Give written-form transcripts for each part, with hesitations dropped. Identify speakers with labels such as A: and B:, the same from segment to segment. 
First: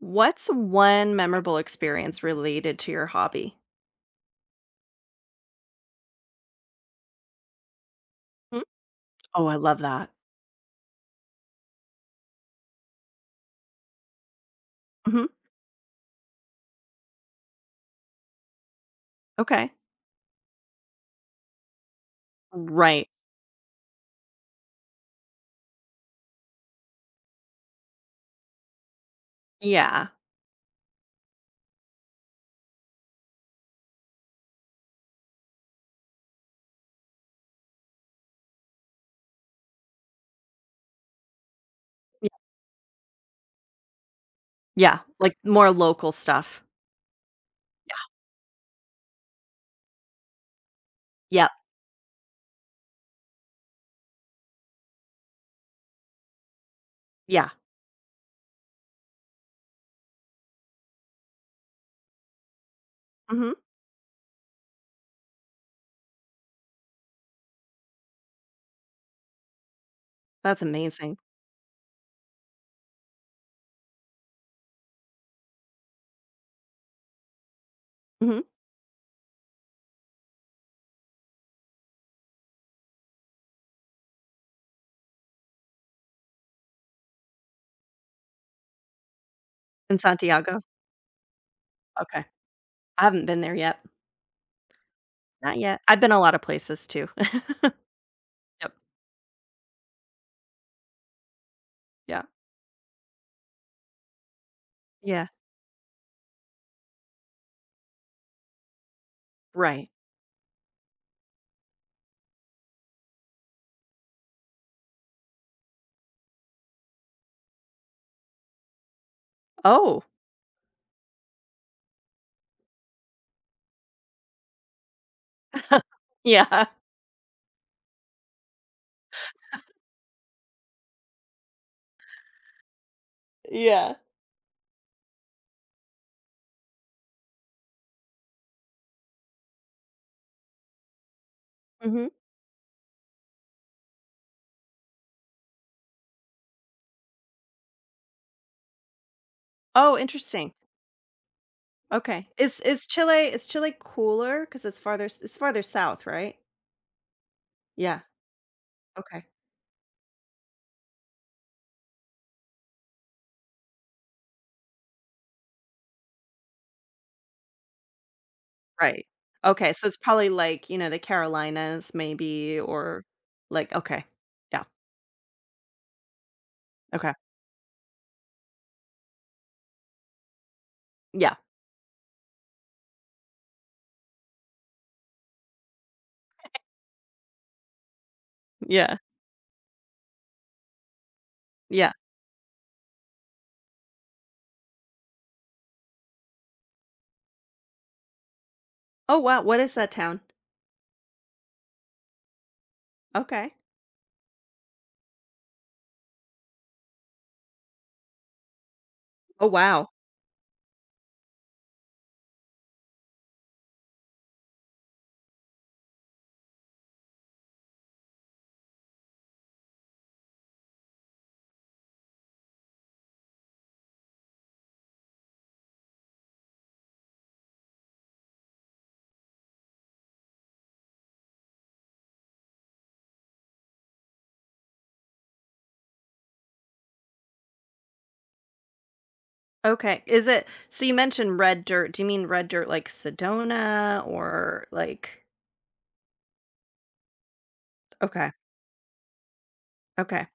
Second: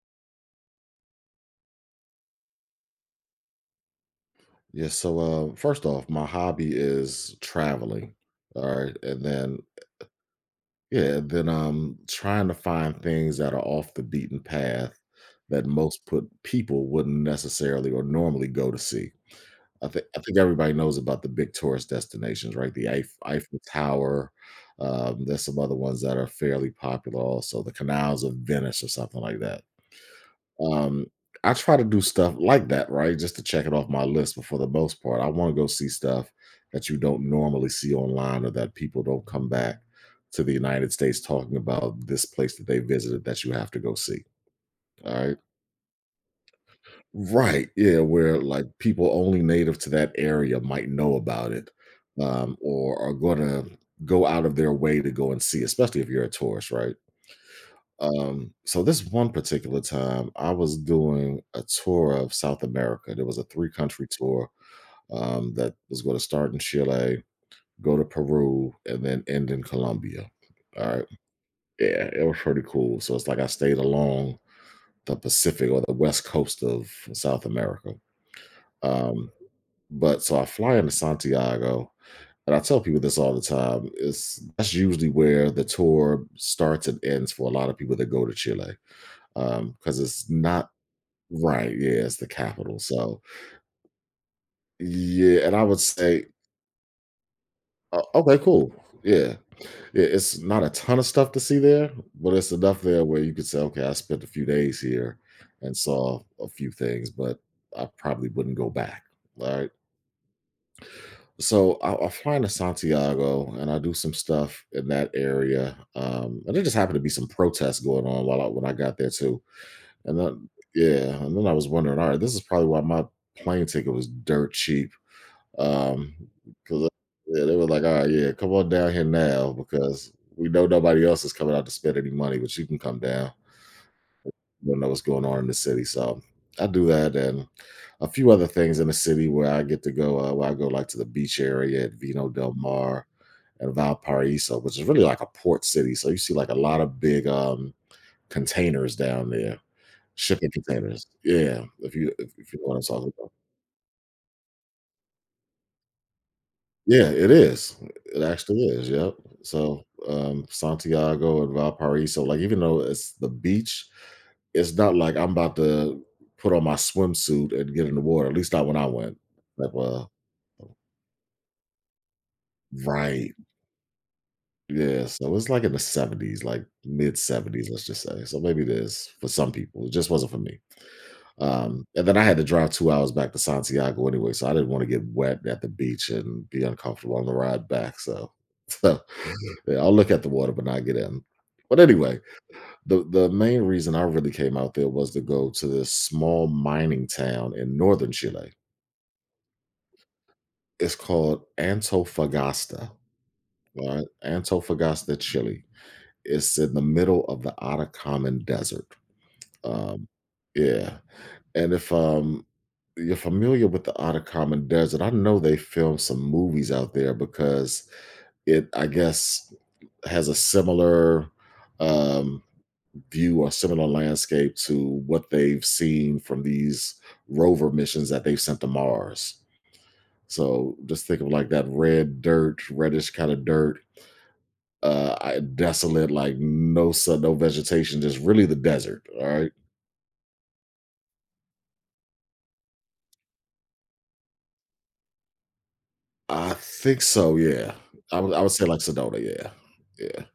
A: What's one memorable experience related to your hobby?
B: Yeah, so first off, my hobby is traveling.
A: Hmm?
B: All right. And
A: Oh, I
B: then,
A: love that.
B: trying to find things that are off the beaten path
A: Mhm.
B: that most put people wouldn't necessarily or normally go to see.
A: Okay.
B: I think everybody knows about the big tourist destinations, right? The
A: Right.
B: Eif- Eiffel Tower. There's some other ones that are fairly popular also, the canals of Venice or something like that.
A: Yeah.
B: Um, I try to do stuff like that, right? Just to check it off my list, but for the most part, I wanna go see stuff that you don't normally see online or that people don't come back to the United States talking about this
A: Y
B: place that they visited that you have to go see,
A: yeah,
B: alright?
A: like, more local stuff.
B: Right, right, yeah, where, like, people only native to that area might know
A: Yep.
B: about it, or are gonna go out of their way to go and see, especially if you're a tourist, right?
A: Yeah.
B: So this one particular time, I was doing a tour of South America. There was a
A: Mhm.
B: three country tour that was going to start in Chile, go to Peru, and then end in Colombia.
A: That's
B: All right,
A: amazing.
B: yeah, it was pretty cool. So it's like I stayed along the Pacific or the west coast of South America.
A: Mhm.
B: Um, but so I fly into Santiago, and I tell people this all the time. It's that's usually where the tour starts and ends for a lot of people that go to Chile because
A: In
B: it's
A: Santiago?
B: not right, yeah, it's
A: Okay.
B: the capital,
A: I
B: so
A: haven't been there yet.
B: yeah, and
A: Not
B: I would
A: yet. I've been a
B: say
A: lot of places too.
B: o okay,
A: Yep.
B: cool, yeah. Yeah, it's not a ton of stuff to see there,
A: Yeah.
B: but it's enough there where you could say, "Okay, I spent a few days here
A: Yeah.
B: and saw a few things, but I probably wouldn't go back," alright?
A: Right.
B: So, I fly into Santiago, and I do some stuff in that area, and there just happened to be some protests going on while I when I got there too,
A: Oh,
B: and then yeah, and then I was wondering, "Alright, this is probably why my plane ticket was dirt cheap." Um,
A: yeah.
B: because yeah, they were like, all right, yeah, come on down here now because we know nobody else is coming out to spend any money, but you can come down.
A: Yeah.
B: You don't know what's going on in the city. So I do that and a few other things in the city where I get to go, where I go like to the beach area at
A: Mhm.
B: Vino del Mar and Valparaiso, which is really like a port city. So you see like a lot of big containers down there,
A: Oh,
B: shipping
A: interesting.
B: containers. Yeah, if you
A: Okay.
B: if, if you
A: Is
B: know what I'm
A: is
B: talking about.
A: Chile cooler? Because it's farther s it's farther south, right?
B: Yeah, it is.
A: Yeah.
B: It actually is, yep.
A: Okay.
B: So, Santiago and Valparaiso, like, even though it's the beach, it's not like I'm about to put on my swimsuit and get in the water, at least not when I
A: Right.
B: went.
A: Okay,
B: Like,
A: so it's
B: well
A: probably like, you know, the Carolinas maybe, or
B: right,
A: like, okay. Yeah.
B: yeah, so it's, like, in the seventies, like,
A: Okay.
B: mid-seventies, let's just say, so maybe it is for some people, it just wasn't for me.
A: Yeah.
B: And then I had to drive 2 hours back to Santiago anyway, so I didn't wanna get wet at the beach and be uncomfortable on the ride back, so
A: Yeah.
B: so, yeah, I'll look at the water, but not get in. But
A: Yeah.
B: anyway, the main reason I really came out there was to go to this small mining town in northern Chile.
A: Oh, wow. What is that town?
B: It's called Antofagasta,
A: Okay.
B: all right? Antofagasta, Chile. It's in the middle of the Atacama Desert.
A: Oh, wow.
B: Um, yeah, and if, you're familiar with the Atacama Desert, I know they filmed some movies out there because I guess, has a similar, um, view or similar landscape to what they've seen from these rover missions that they've sent to Mars. So just think of like that red dirt, reddish kind of dirt, desolate, like no sun, no vegetation, just really the desert. All right,
A: Okay. Is it So you mentioned red dirt. Do you mean red dirt like Sedona, or like,
B: I think so, yeah. I
A: okay.
B: would I would say, like, Sedona, yeah, yeah.
A: Okay.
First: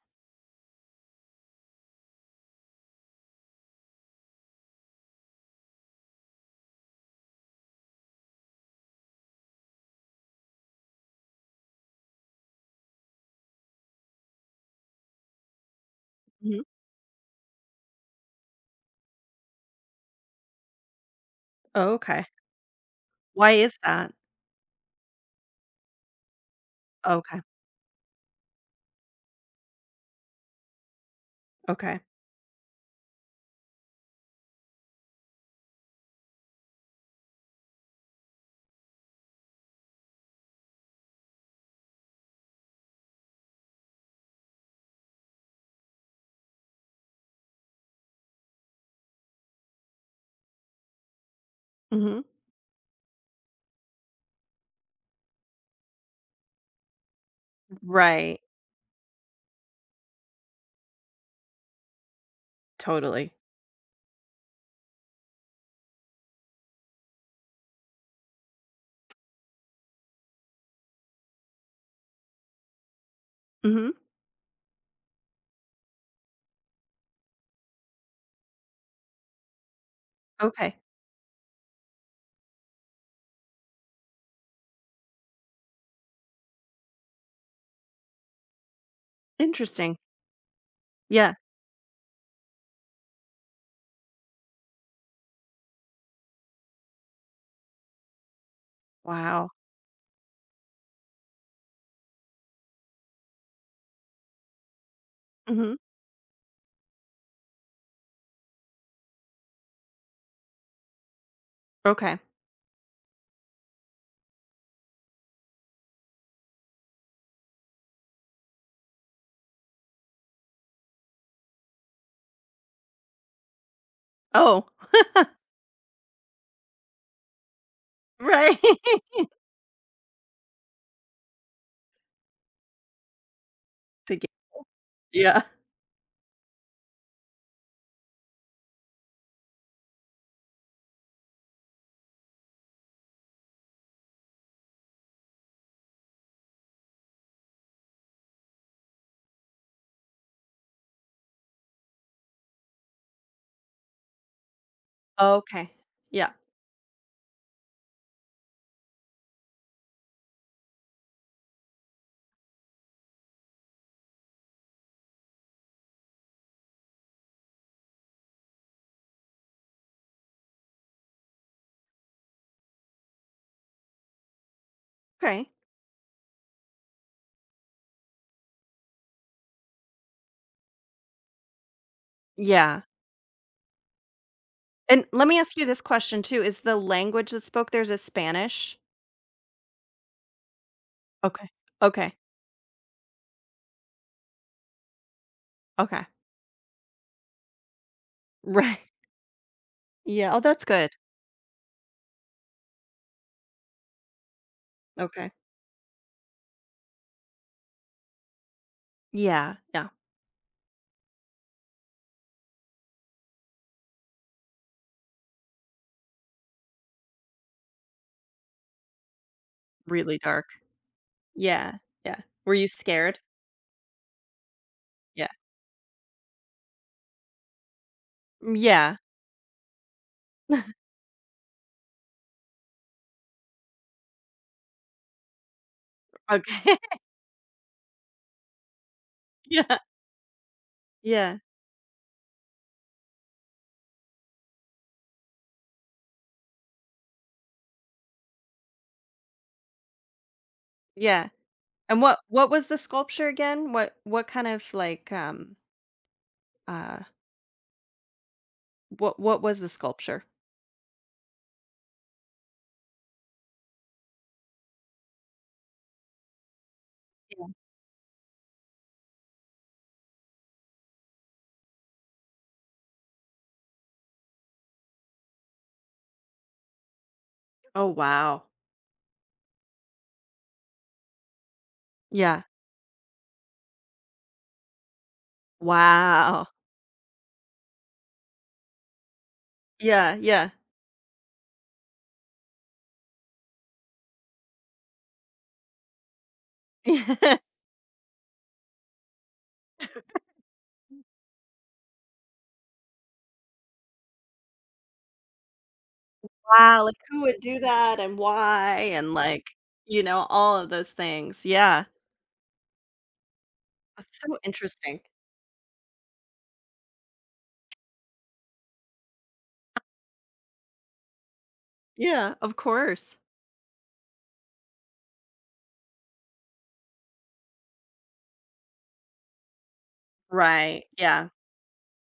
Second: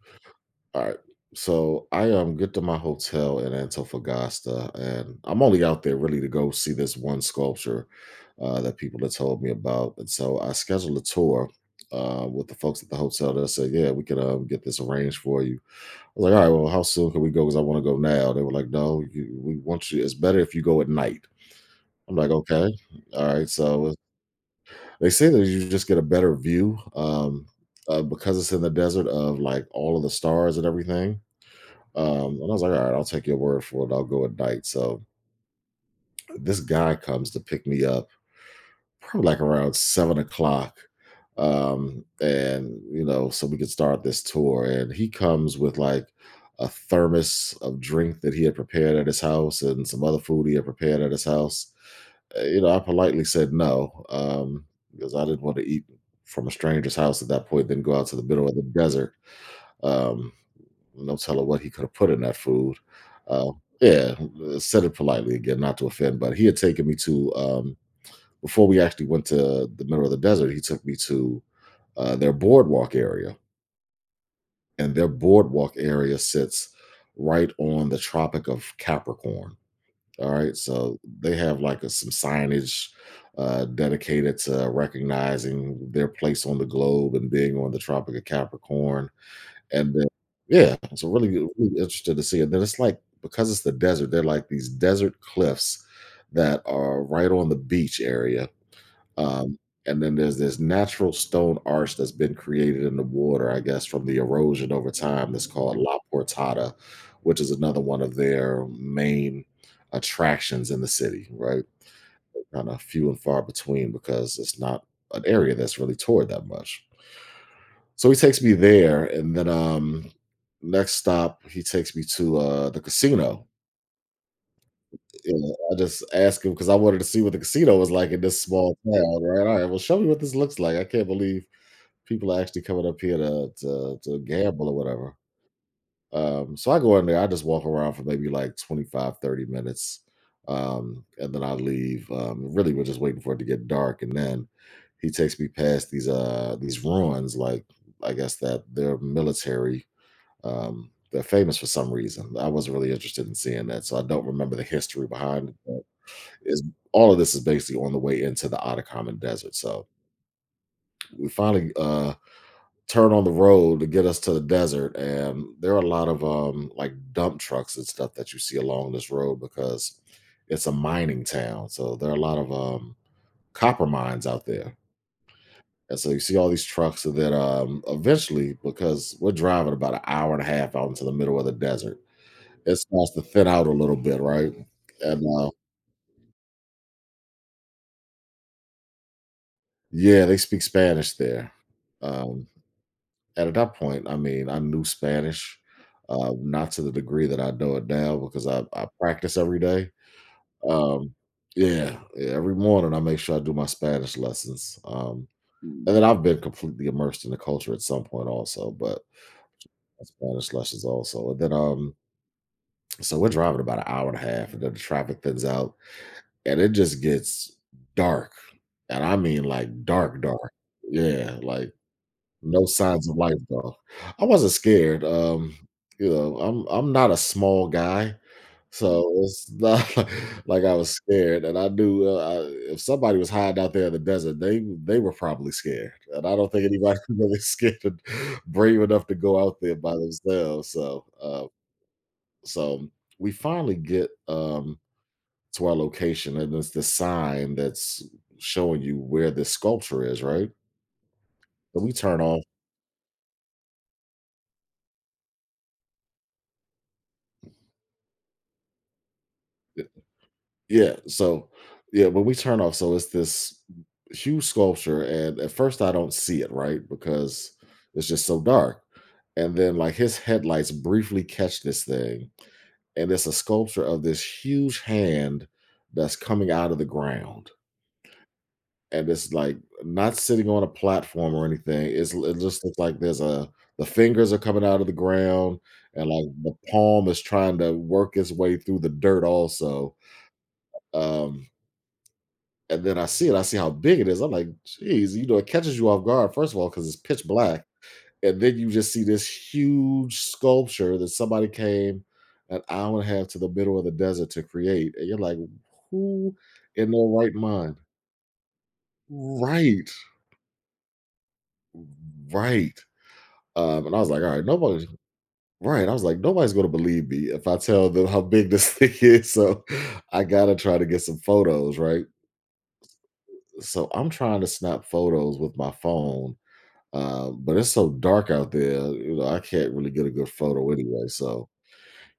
B: Alright, so I get to my hotel in Antofagasta, and I'm only out there really to go see this one sculpture, that people had told me about, and so I scheduled a tour, with the folks at the hotel. They said, "Yeah, we can, get this arranged for you." I was like, "Alright,
A: Mhm.
B: well, how soon can we go? Because I wanna go now." They were like, "No, you we want you it's better if you go at night." I'm
A: Okay.
B: like, "Okay, alright."
A: Why is
B: So
A: that?
B: they say that you just get a better view
A: Okay.
B: because it's in the desert of like all of the stars and everything.
A: Okay.
B: And I was like, all right, I'll take your word for it. I'll go at night. So this guy comes to pick me up probably like around 7 o'clock. And you know, so we could start this tour. And he comes with like a thermos of drink that he had prepared at his house and some other food he had prepared at his house.
A: Mhm.
B: You know, I politely said no, because I didn't want to eat from a stranger's house at that point, then go out to the
A: Right.
B: middle of the desert. Um, no telling what he could have put in that food.
A: Totally.
B: Uh, yeah, said it politely again, not to offend, but he had taken me to — before we actually went to the middle of the desert, he took me to their boardwalk area,
A: Mhm.
B: and their boardwalk area sits right on the Tropic of Capricorn. All right,
A: Okay.
B: so they have like some signage dedicated to recognizing their place on the globe and being on the Tropic of Capricorn, and
A: Interesting.
B: then, yeah, so really,
A: Yeah.
B: really interested to see it. Then it's like because it's the desert, they're like these desert cliffs that are right on the beach area
A: Wow.
B: um, and then there's this natural stone arch that's been created in the water, I guess, from the erosion over time that's called
A: Mhm.
B: La Portada, which is another one of their main attractions in the city, right?
A: Okay.
B: Kind of few and far between because it's not an area that's really toured that much. So he takes me there, and then next stop, he takes me to the casino.
A: Oh,
B: You know, I just asked him because I wanted to see what the casino was like in this
A: right.
B: small town, right? All right, well, show me what this looks like. I can't believe people are actually coming up here to to,
A: To
B: to
A: get
B: gamble or whatever.
A: yeah.
B: So I go in there, I just walk around for maybe like 25, 30 minutes. And then I leave. Really we're just waiting for it to get dark. And then he takes me past these ruins, like I guess that they're military. They're famous for some reason. I wasn't really interested in seeing that, so I don't remember the history behind it.
A: Okay.
B: But
A: Yeah.
B: is all of this is basically on the way into the Atacama Desert. So we finally turn on the road to get us to the desert, and there are a lot of like dump trucks and stuff that you see along this road because it's a mining town, so there are a lot of copper mines out there,
A: Okay.
B: and so you see all these trucks, and then eventually, because we're driving about an hour and a half out into the middle of the desert, it
A: Yeah.
B: starts to thin out a little bit, right,
A: And
B: and
A: let me
B: uh
A: ask you this question too, is the language that spoke there, is it Spanish?
B: yeah, they speak Spanish
A: Okay.
B: there,
A: Okay.
B: um and at that point, I mean, I knew Spanish,
A: Okay.
B: not to the degree that I know it now because I,
A: Right.
B: I practice every day.
A: Yeah. Oh, that's good.
B: Um, yeah, every morning I make sure I do my Spanish lessons.
A: Okay.
B: And then I've been completely immersed in the culture at some point also, but
A: Yeah, yeah.
B: Spanish lessons also. And then so we're driving about an hour and a half, and then the traffic thins out, and it just gets dark, and I mean like
A: Really
B: dark,
A: dark.
B: dark. Yeah, like
A: Yeah, yeah. Were
B: no
A: you
B: signs of
A: scared?
B: life, though. I wasn't scared,
A: Yeah.
B: you know, I'm not a small guy,
A: Mm, yeah.
B: so it's not like I was scared, and I knew, I if somebody was hiding out there in the desert, they were probably scared, and I don't think
A: Okay.
B: anybody really scared and brave enough to go out there
A: Yeah.
B: by themselves, so,
A: Yeah,
B: so we finally get, to our location, and it's the sign that's showing you where this sculpture is, right?
A: yeah.
B: And we
A: And
B: turn
A: what
B: off.
A: what was the sculpture again? What kind of like, uh, what was the sculpture?
B: Yeah, so yeah, when we turn off, so it's this huge sculpture, and at first I don't see it, right? Because it's just so dark. And then like his headlights briefly catch this thing, and it's a sculpture of this huge hand that's coming out of the ground.
A: Oh, wow.
B: And it's like not sitting on a platform or anything. It
A: Yeah.
B: just looks like there's a the fingers are coming out of the ground, and like
A: Wow.
B: the palm is trying to work its way through the dirt also.
A: Yeah, yeah.
B: Um And then I see it, I see how big it is. I'm like, geez, you know, it catches you off guard, first of all, because it's pitch black. And then you just see this huge sculpture that somebody came an hour and a half to the middle of the desert to create. And you're like, who
A: Yeah. Wow,
B: in
A: like,
B: their
A: who
B: right
A: would do
B: mind?
A: that and why and, like,
B: Right,
A: all of those things, yeah.
B: right. And I was
A: That's
B: like, all
A: so
B: right, nobody.
A: interesting.
B: Right. I was like, nobody's gonna believe me if I tell them how big this thing is. So I gotta try to get some photos, right?
A: Yeah, of course.
B: So I'm trying to snap photos with my phone. But it's so dark out there, you know, I can't really get a good photo
A: Right,
B: anyway.
A: yeah,
B: So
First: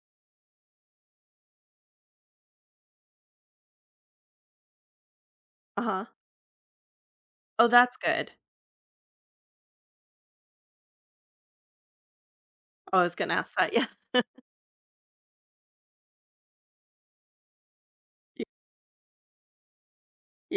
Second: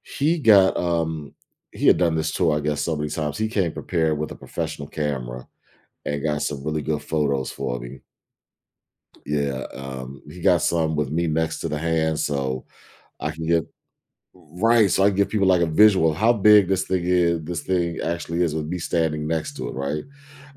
B: he got he had done this tour, I guess, so many times. He came prepared with a professional camera
A: uh-huh.
B: and got some really good photos
A: Oh,
B: for
A: that's
B: me.
A: good.
B: Yeah, he got some with me next to the hand, so
A: Oh, I was
B: I
A: gonna
B: can
A: ask
B: get
A: that, yeah.
B: right, so I can give people like a visual of how big this thing is. This thing actually is with me standing next to it, right?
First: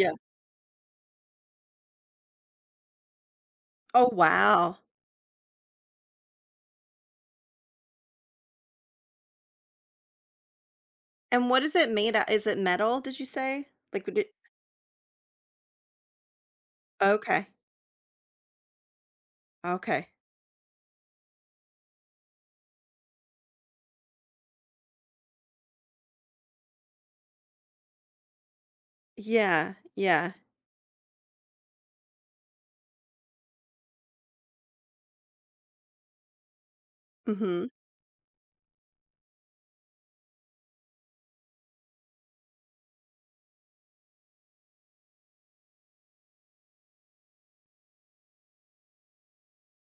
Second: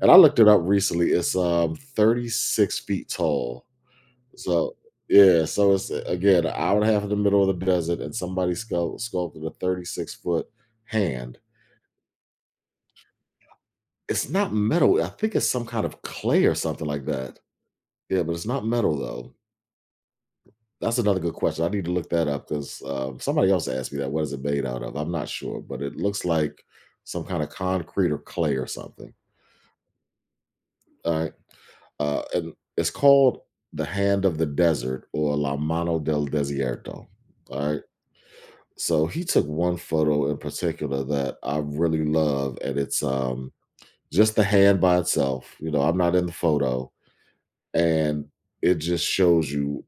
B: And
A: yeah.
B: I looked it up recently. It's 36 feet tall,
A: Oh,
B: so
A: wow.
B: yeah, so it's again an hour and a half in the middle of the desert, and somebody sculpted a 36-foot hand.
A: And what is it made o is it metal, did you say? Like, would
B: It's
A: it
B: not metal. I think it's some kind of clay or something like that.
A: Okay,
B: Yeah, but it's not metal though.
A: okay.
B: That's another good question. I need to look that up because somebody else asked me that. What is it made out of? I'm not sure, but it looks like some kind of concrete or clay or something.
A: Yeah, yeah,
B: All right, and it's called the Hand of the Desert or La Mano del Desierto.
A: mhm.
B: All right. So he took one photo in particular that I really love, and it's just the hand by itself. You know, I'm not in the photo, and it just shows you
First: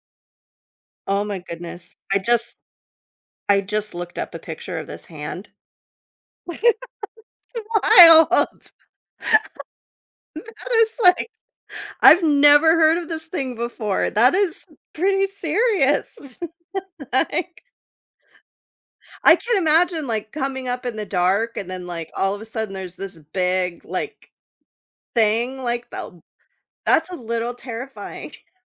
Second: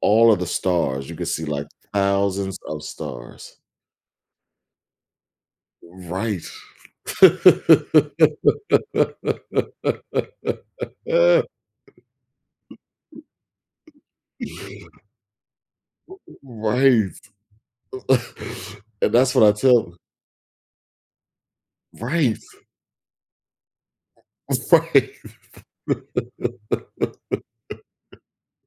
B: all of the stars. You
A: Oh
B: can
A: my
B: see like
A: goodness. I just
B: thousands of stars.
A: I just looked up a picture of this hand.
B: Right.
A: Wild. That is like I've never heard of this thing before. That is pretty serious.
B: Right.
A: Like,
B: And that's
A: I
B: what I
A: can
B: tell.
A: imagine, like, coming up in the dark and then, like, all
B: Right.
A: of a sudden there's this big, like,
B: Right.
A: thing, like, that. That's a little terrifying.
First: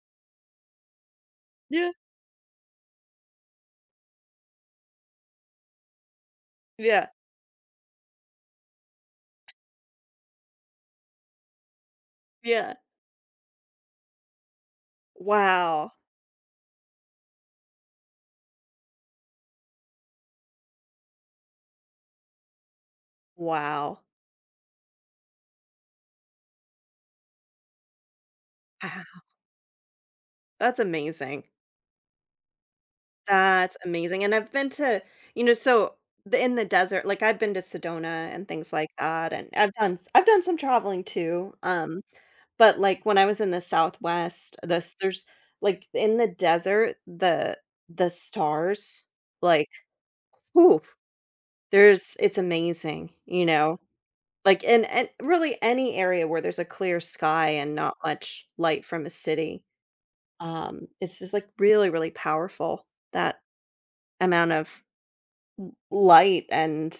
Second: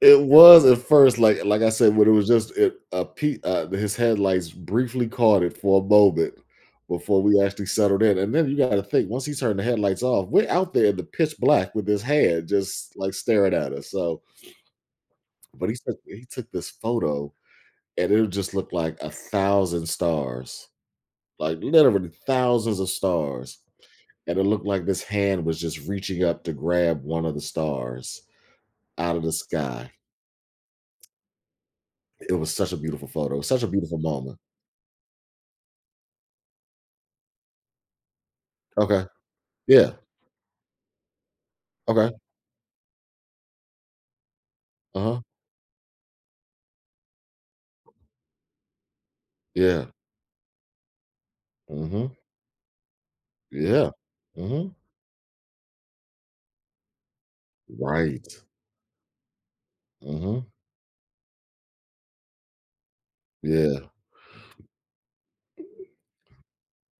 B: It was at first, like I
A: Yeah,
B: said, when it was just it, his headlights briefly caught it for a moment
A: yeah,
B: before we actually settled in. And then you got to think, once he turned the headlights off, we're out there in the pitch black with his hand
A: yeah.
B: just like staring at us. So, but he
A: Wow,
B: took he took this photo, and it just looked like a thousand stars, like literally thousands of stars.
A: wow,
B: And it looked like this hand was just reaching up to grab one of the stars out
A: wow,
B: of the sky.
A: that's amazing.
B: It was such a beautiful photo, such a
A: That's
B: beautiful
A: amazing, and
B: moment.
A: I've been to, you know, so the in the desert, like, I've been to Sedona and things like
B: Okay.
A: that, and I've
B: Yeah.
A: done i I've done some traveling too, um.
B: Okay.
A: But, like, when I was in the Southwest, this
B: Uh-huh.
A: there's like, in the desert, the stars, like,
B: Yeah.
A: whoo,
B: Mhm.
A: there's it's amazing, you know?
B: Yeah.
A: Like,
B: Mhm.
A: in and really any area where there's a clear sky and not
B: Right.
A: much light from a city,
B: Mhm.
A: it's just, like, really, really powerful, that
B: Yeah.
A: amount of light and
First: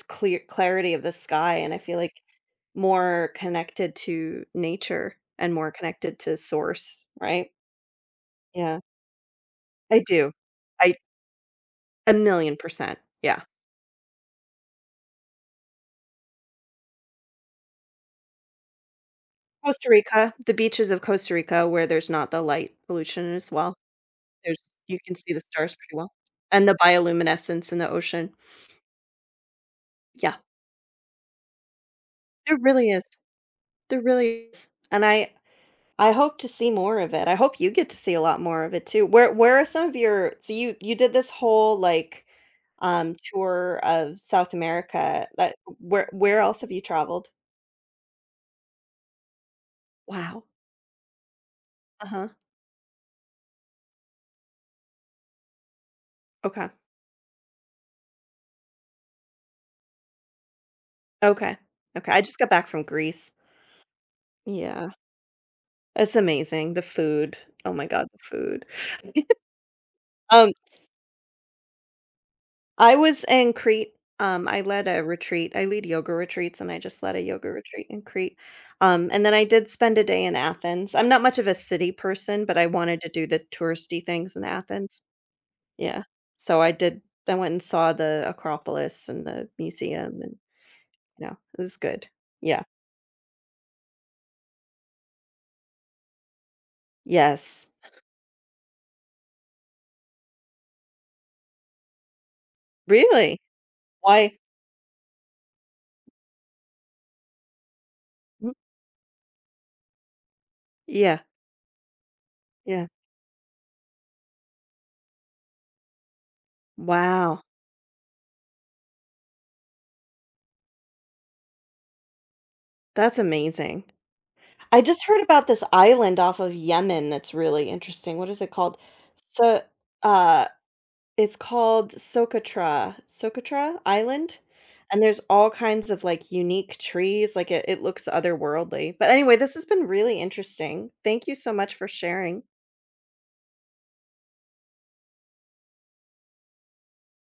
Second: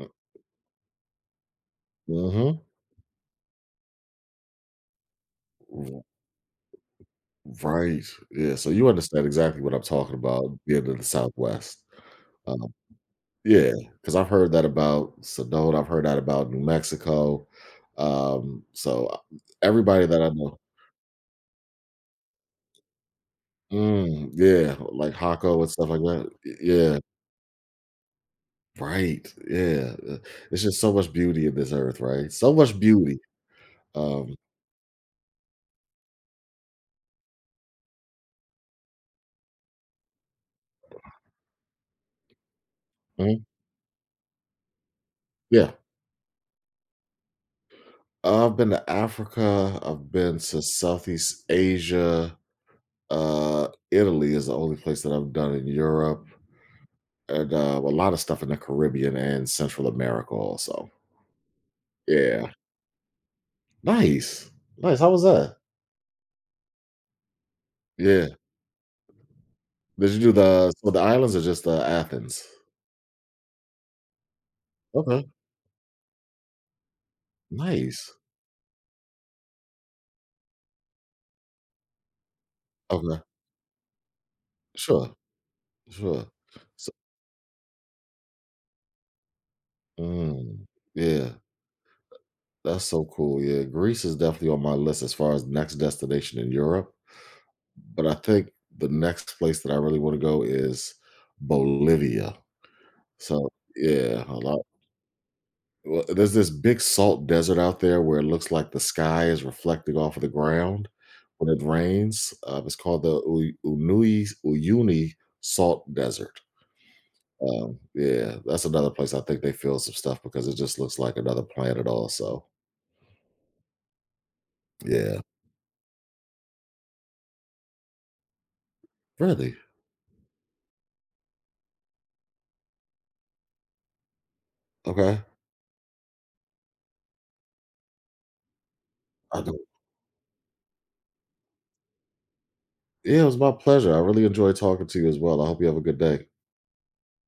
B: Uh,
A: clear clarity of the sky, and I feel, like,
B: mhm.
A: more connected to nature and more connected to source, right?
B: Right. Yeah, so
A: Yeah.
B: you understand exactly what I'm
A: I
B: talking
A: do.
B: about being
A: I
B: in the Southwest.
A: a million
B: Um,
A: percent, yeah.
B: yeah. because 'cause I've heard that about Sedona, I've heard that about New Mexico. Um, so, uh,
A: Costa
B: everybody that I
A: Rica, the
B: know.
A: beaches of Costa Rica where there's not the light pollution as well.
B: Mm, yeah,
A: There's you
B: like
A: can see the
B: Hako and
A: stars
B: stuff
A: pretty
B: like
A: well,
B: that.
A: and the
B: Yeah.
A: bioluminescence in the ocean.
B: Right, yeah,
A: Yeah,
B: there's just so much beauty in this earth, right? So
A: there
B: much
A: really is.
B: beauty,
A: There
B: um
A: really is, and I hope to see more of it. I hope you get to see a lot more of it too. Where are some of your, so you did this whole, like,
B: mhm,
A: tour of South America, that
B: yeah.
A: where else have you traveled?
B: I've been to Africa, I've been
A: Wow.
B: to Southeast
A: Uh-huh.
B: Asia, Italy is the only place that I've done in Europe,
A: Okay.
B: and, a lot of stuff in the Caribbean and Central America also.
A: Okay. Okay, I just
B: Yeah.
A: got back from Greece.
B: Nice,
A: Yeah,
B: nice, how was that?
A: it's amazing, the food. Oh my god, the
B: Yeah.
A: food.
B: Did you do
A: Um,
B: the so the islands or just, the Athens?
A: I was in Crete, I led a
B: Okay,
A: retreat. I lead yoga retreats, and I just led a yoga retreat in
B: nice.
A: Crete, and then I did spend a day in Athens. I'm not much of a city person, but I wanted to
B: Okay,
A: do the touristy things in Athens.
B: sure,
A: Yeah,
B: sure.
A: so I
B: So
A: did I went and saw the Acropolis and the museum and,
B: mm, yeah.
A: it was good. Yeah.
B: That's so cool. Yeah, Greece is definitely on my list as far as next destination in Europe,
A: Yes.
B: but I think the next place that I really want to go is Bolivia.
A: Really?
B: So, yeah, a
A: Why?
B: lot. Well, there's this big salt desert out there where it looks
A: Mhm.
B: like the sky is reflecting off of the ground
A: Yeah,
B: when it rains. It's
A: yeah.
B: called the U- Unui Uyuni Salt Desert.
A: Wow,
B: Yeah, that's another place I think they feel some stuff because it just looks like another planet. Also,
A: that's amazing. I just
B: yeah,
A: heard about this island off of Yemen that's really interesting. What is it called?
B: really
A: So, uh, it's called Socotra, Socotra Island, and there's
B: okay.
A: all kinds of like unique trees. Like it looks otherworldly. But anyway,
B: I
A: this has been really interesting. Thank you so much for sharing.
B: yeah, it was my pleasure. I really enjoyed talking to you as well. I hope you have a good day.